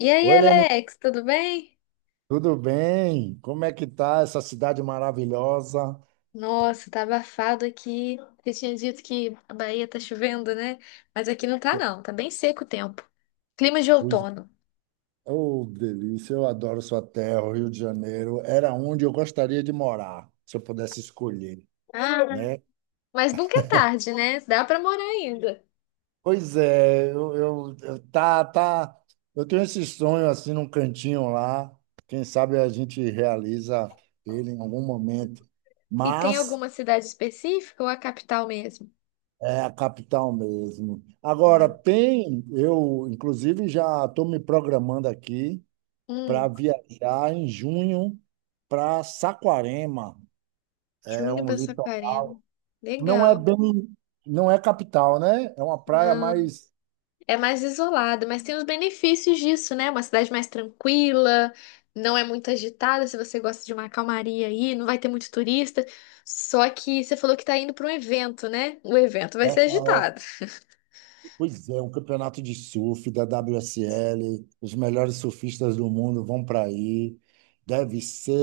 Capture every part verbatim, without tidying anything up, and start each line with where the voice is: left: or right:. left: E aí,
right: Oi, Leni,
left: Alex, tudo bem?
right: tudo bem? Como é que tá essa cidade maravilhosa?
left: Nossa, tá abafado aqui. Você tinha dito que a Bahia tá chovendo, né? Mas aqui não tá, não. Tá bem seco o tempo. Clima de
right: Pois-
left: outono.
right: Oh, delícia, eu adoro sua terra, o Rio de Janeiro. Era onde eu gostaria de morar, se eu pudesse escolher,
left: Ah,
right: né?
left: mas nunca é tarde, né? Dá pra morar ainda.
right: Pois é, eu, eu, eu- tá, tá, eu tenho esse sonho assim num cantinho lá. Quem sabe a gente realiza ele em algum momento.
left: E tem
right: Mas
left: alguma cidade específica ou a capital mesmo?
right: é a capital mesmo. Agora
left: Ah.
right: tem, eu inclusive já estou me programando aqui para
left: Hum,
right: viajar em junho para Saquarema. É
left: Júnior
right: um
left: para
right: litoral.
left: Saquarema.
right: Não é
left: Legal.
right: bem, não é capital, né? É uma praia mais.
left: É mais isolado, mas tem os benefícios disso, né? Uma cidade mais tranquila, não é muito agitada, se você gosta de uma calmaria aí, não vai ter muito turista. Só que você falou que tá indo para um evento, né? O evento vai ser
right: É,
left: agitado.
right: pois é, um campeonato de surf da W S L. Os melhores surfistas do mundo vão para aí. Deve ser.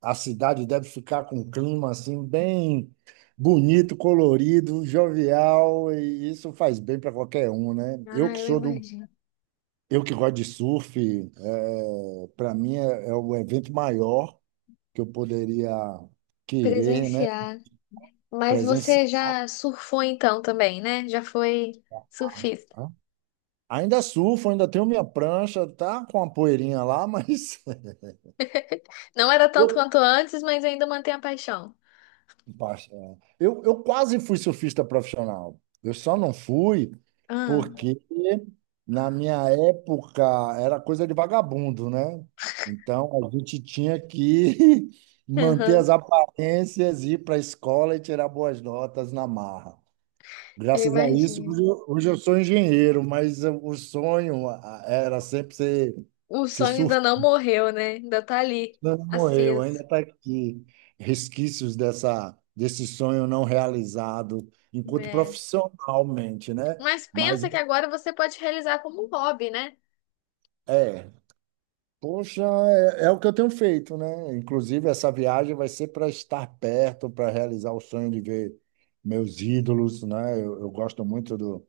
right: A cidade deve ficar com um clima assim, bem bonito, colorido, jovial, e isso faz bem para qualquer um, né? Eu
left: Ah,
right: que
left: eu
right: sou do
left: imagino.
right: Eu que gosto de surf, é, para mim é, é o evento maior que eu poderia querer, né?
left: Presenciar. Mas
right: Presenciar.
left: você já surfou então também, né? Já foi surfista.
right: Ainda surfo, ainda tenho minha prancha, tá com a poeirinha lá, mas
left: Não era tanto
right: eu
left: quanto antes, mas ainda mantém a paixão.
right: Basta, é. Eu, eu quase fui surfista profissional. Eu só não fui
left: Ah,
right: porque na minha época era coisa de vagabundo, né? Então a gente tinha que manter
left: aham,
right: as aparências, ir para a escola e tirar boas notas na marra.
left: eu
right: Graças a isso, hoje
left: imagino.
right: eu hoje eu sou engenheiro, mas eu- o sonho ah, era sempre ser,
left: O
right: ser
left: sonho ainda não morreu, né? Ainda tá ali,
right: não morreu, ainda
left: aceso.
right: está aqui. Resquícios dessa, desse sonho não realizado, enquanto
left: É.
right: profissionalmente, né?
left: Mas
right: Mas
left: pensa que agora você pode realizar como um hobby, né?
right: é, poxa, é, é o que eu tenho feito, né? Inclusive, essa viagem vai ser para estar perto, para realizar o sonho de ver meus ídolos, né? Eu, eu gosto muito do,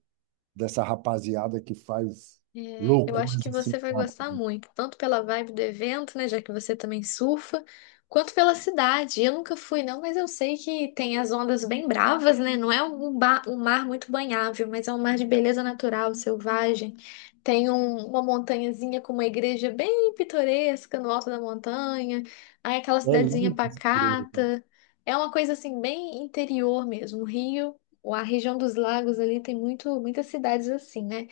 right: dessa rapaziada que faz
left: É, eu acho
right: loucuras
left: que
right: assim.
left: você vai
right: com a-
left: gostar muito, tanto pela vibe do evento, né, já que você também surfa, quanto pela cidade. Eu nunca fui, não, mas eu sei que tem as ondas bem bravas, né? Não é um, ba- um mar muito banhável, mas é um mar de beleza natural, selvagem. Tem um- uma montanhazinha com uma igreja bem pitoresca no alto da montanha. Aí aquela
right: É
left: cidadezinha
right: lindo esse grupo.
left: pacata. É uma coisa assim bem interior mesmo. O Rio, a região dos lagos ali tem muito, muitas cidades assim, né?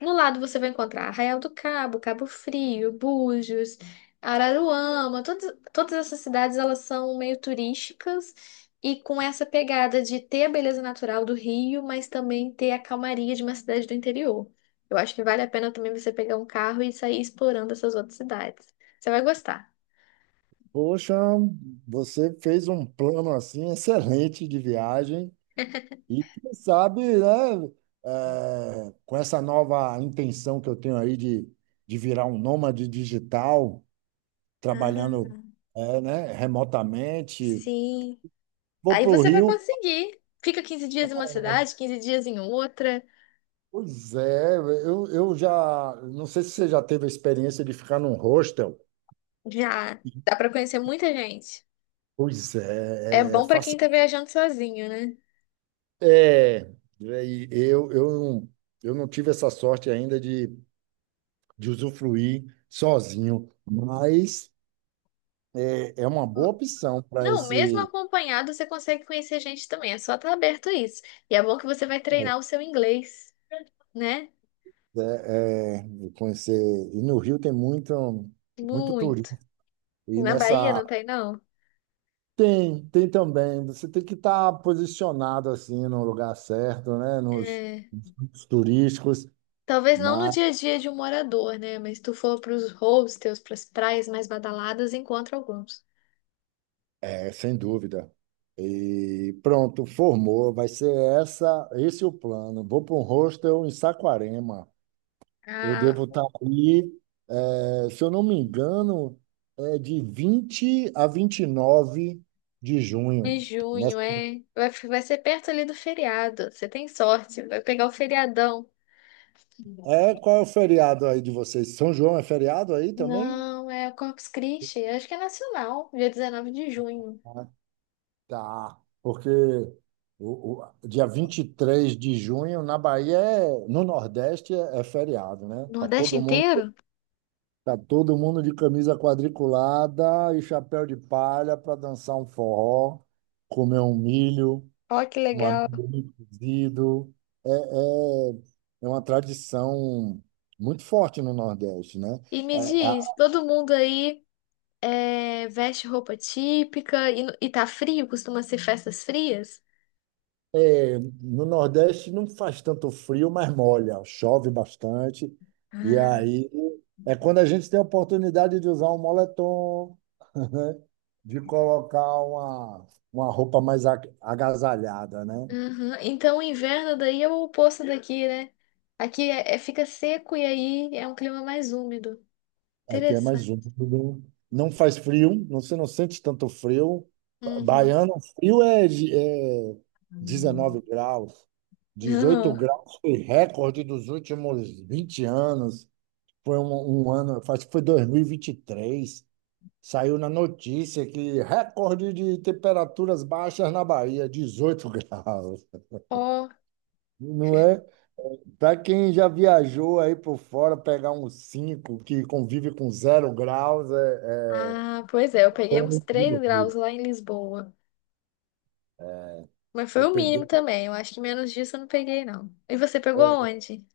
left: No lado você vai encontrar Arraial do Cabo, Cabo Frio, Búzios, Araruama, todas, todas essas cidades elas são meio turísticas e com essa pegada de ter a beleza natural do Rio, mas também ter a calmaria de uma cidade do interior. Eu acho que vale a pena também você pegar um carro e sair explorando essas outras cidades. Você vai gostar.
right: Poxa, você fez um plano assim excelente de viagem. E quem sabe, né, é, com essa nova intenção que eu tenho aí de, de virar um nômade digital,
left: Ah,
right: trabalhando, é, né, remotamente,
left: sim.
right: vou
left: Aí
right: para o
left: você vai
right: Rio.
left: conseguir. Fica quinze dias em uma cidade, quinze dias em outra.
right: Pois é, eu, eu já. Não sei se você já teve a experiência de ficar num hostel.
left: Já dá para conhecer muita gente.
right: Pois
left: É
right: é, é,
left: bom pra quem
right: faça,
left: tá viajando sozinho, né?
right: é, é, e eu, eu, não- eu não tive essa sorte ainda de, de usufruir sozinho, mas é, é uma boa opção para
left: Não, mesmo
right: esse.
left: acompanhado, você consegue conhecer gente também. É só estar aberto a isso. E é bom que você vai treinar o seu inglês, né?
right: É, é, eu conhecer. E no Rio tem muito, muito
left: Muito.
right: turismo. E
left: Na Bahia
right: nessa.
left: não tem, não?
right: Tem, tem também. Você tem que estar posicionado assim no lugar certo, né? Nos,
left: É.
right: nos turísticos,
left: Talvez não no
right: mas
left: dia a dia de um morador, né? Mas se tu for pros hostels, pras praias mais badaladas, encontra alguns.
right: é, sem dúvida. E pronto, formou. Vai ser essa, esse é o plano. Vou para um hostel em Saquarema. Eu devo
left: Ah,
right: estar ali, é, se eu não me engano, é de vinte a vinte e nove de
left: em
right: junho. Né?
left: junho, é. Vai, vai ser perto ali do feriado. Você tem sorte, vai pegar o feriadão.
right: É, qual é o feriado aí de vocês? São João é feriado aí também?
left: Não, é o Corpus Christi. Acho que é nacional, dia dezenove de junho.
right: Ah, tá. Porque o, o dia vinte e três de junho na Bahia, é- no Nordeste, é, é feriado, né? Tá
left: Nordeste
right: todo mundo,
left: inteiro?
right: tá todo mundo de camisa quadriculada e chapéu de palha para dançar um forró, comer um milho,
left: Ó, que
right: um
left: legal.
right: amendoim cozido. É, é, é uma tradição muito forte no Nordeste, né?
left: E me
right: É,
left: diz, todo mundo aí é, veste roupa típica e, no- e tá frio? Costuma ser festas frias?
right: É, no Nordeste não faz tanto frio, mas molha, chove bastante. E
left: Ah.
right: aí é quando a gente tem a oportunidade de usar um moletom, né? De colocar uma, uma roupa mais a- agasalhada, né?
left: Uhum. Então, o inverno daí é o oposto daqui, né? Aqui é, é- fica seco e aí é um clima mais úmido.
right: Aqui é mais
left: Interessante.
right: úmido. Não faz frio, não, você não sente tanto frio. Ba-
left: Uhum.
right: Baiano, frio é, de- é 19 graus, dezoito
left: Uhum.
right: graus foi recorde dos últimos vinte anos. Foi um, um ano, acho que foi dois mil e vinte e três, saiu na notícia que recorde de temperaturas baixas na Bahia, dezoito graus graus.
left: Ó,
right: Não é? Para quem já viajou aí por fora, pegar uns cinco que convive com zero graus, é, é...
left: ah, pois é, eu peguei
right: Eu
left: uns
right: não
left: três graus
right: vi.
left: lá em Lisboa. Mas foi
right: Eu
left: o mínimo
right: peguei,
left: também. Eu acho que menos disso eu não peguei, não. E você pegou
right: é,
left: onde?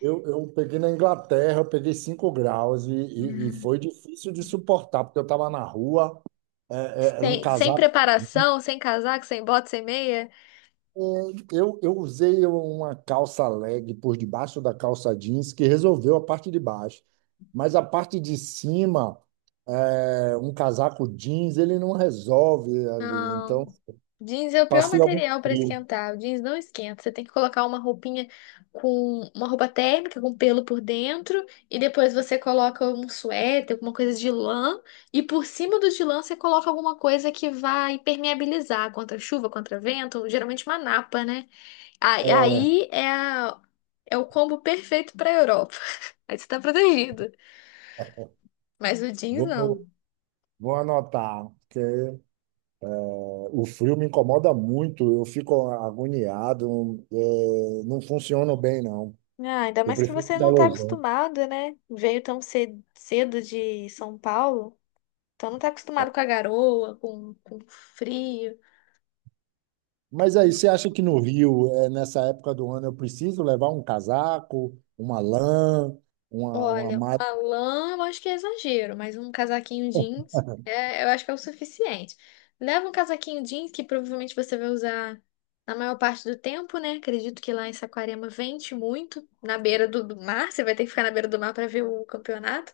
right: eu, eu peguei na Inglaterra, eu peguei cinco graus e, e, e
left: Hum.
right: foi difícil de suportar, porque eu estava na rua, é, é, era um
left: Sem, sem
right: casaco.
left: preparação, sem casaco, sem bota, sem meia?
right: É, Eu, eu usei uma calça leg por debaixo da calça jeans que resolveu a parte de baixo, mas a parte de cima, é, um casaco jeans, ele não resolve ali.
left: Não.
right: Então,
left: Jeans é o pior
right: passei algum
left: material para
right: frio.
left: esquentar. O jeans não esquenta. Você tem que colocar uma roupinha com uma roupa térmica com pelo por dentro e depois você coloca um suéter, alguma coisa de lã e por cima do de lã você coloca alguma coisa que vai impermeabilizar contra chuva, contra vento, geralmente uma napa, né? Aí,
right: É,
left: aí é, a- é o combo perfeito pra Europa. Aí você tá protegido. Mas o jeans não.
right: vou, vou anotar, porque eh, o frio me incomoda muito, eu fico agoniado, é, não funciono bem, não.
left: Ah, ainda
right: Eu
left: mais que
right: prefiro
left: você não tá
right: calor.
left: acostumado, né? Veio tão cedo, cedo de São Paulo, então não tá acostumado com a garoa, com, com frio.
right: Mas aí, você acha que no Rio, eh, nessa época do ano, eu preciso levar um casaco, uma lã, uma, uma
left: Olha,
right: malha?
left: a lã eu acho que é exagero, mas um casaquinho jeans é, eu acho que é o suficiente. Leva um casaquinho jeans que provavelmente você vai usar na maior parte do tempo, né? Acredito que lá em Saquarema vente muito, na beira do, do mar, você vai ter que ficar na beira do mar para ver o campeonato.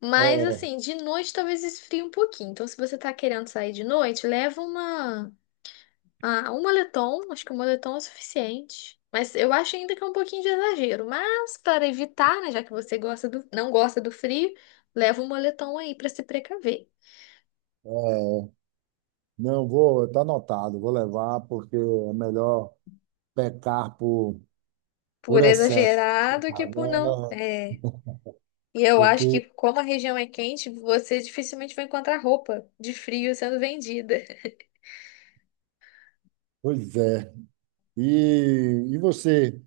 left: Mas
right: É,
left: assim, de noite talvez esfrie um pouquinho. Então, se você tá querendo sair de noite, leva uma ah, um moletom, acho que um moletom é suficiente. Mas eu acho ainda que é um pouquinho de exagero. Mas para evitar, né, já que você gosta do, não gosta do frio, leva um moletom aí para se precaver.
right: é. Não, vou, tá anotado, vou levar, porque é melhor pecar por, por
left: Por é.
right: excesso.
left: Exagerado que por não.
right: Agora,
left: É. E eu acho que
right: porque,
left: como a região é quente, você dificilmente vai encontrar roupa de frio sendo vendida.
right: pois é. E, e você,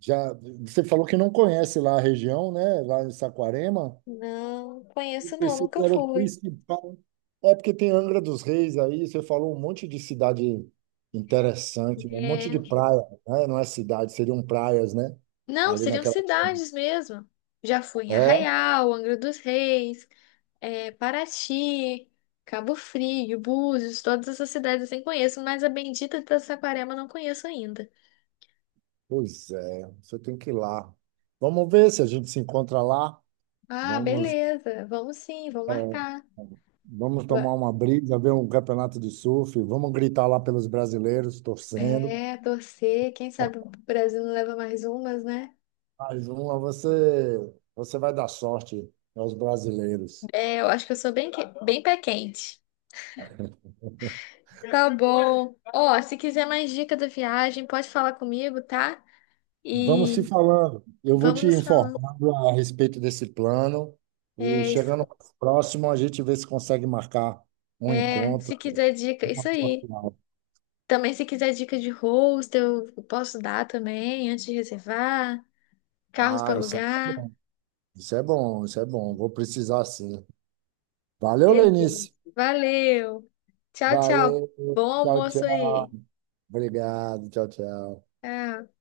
right: já, você falou que não conhece lá a região, né? Lá em Saquarema.
left: Não conheço não,
right: Pensei que
left: nunca
right: era o
left: fui.
right: principal. É porque tem Angra dos Reis aí, você falou um monte de cidade interessante, né? Um
left: É.
right: monte de praia, né? Não é cidade, seriam praias, né?
left: Não,
right: Ali
left: seriam
right: naquela.
left: cidades mesmo. Já fui em
right: É?
left: Arraial, Angra dos Reis. É, Paraty, Cabo Frio, Búzios, todas essas cidades assim conheço, mas a bendita de Saquarema eu não conheço ainda.
right: Pois é, você tem que ir lá. Vamos ver se a gente se encontra lá.
left: Ah,
right: Vamos,
left: beleza, vamos sim, vou
right: é,
left: marcar.
right: vamos
left: Va-
right: tomar uma brisa, ver um campeonato de surf, vamos gritar lá pelos brasileiros, torcendo.
left: É, torcer, quem sabe o Brasil não leva mais umas, né?
right: Mas vamos você, você vai dar sorte aos brasileiros.
left: É, eu acho que eu sou bem, que- bem pé quente. Tá bom. Ó, se quiser mais dica da viagem, pode falar comigo, tá?
right: Vamos se
left: E
right: falando. Eu vou
left: vamos
right: te
left: nos falando.
right: informando a respeito desse plano e
left: É,
right: chegando
left: isso-
right: mais próximo, a gente vê se consegue marcar um
left: é, se
right: encontro.
left: quiser dica,
right: Uma
left: isso
right: foto
left: aí.
right: lá.
left: Também, se quiser dica de hostel, eu posso dar também, antes de reservar. Carros para
right: Ah, isso é
left: alugar.
right: bom, isso é bom, isso é bom. Vou precisar sim. Valeu,
left: Beleza.
right: Lenice.
left: Valeu. Tchau, tchau.
right: Valeu,
left: Bom
right: tchau,
left: almoço
right: tchau.
left: aí.
right: Obrigado, tchau, tchau.
left: Tchau.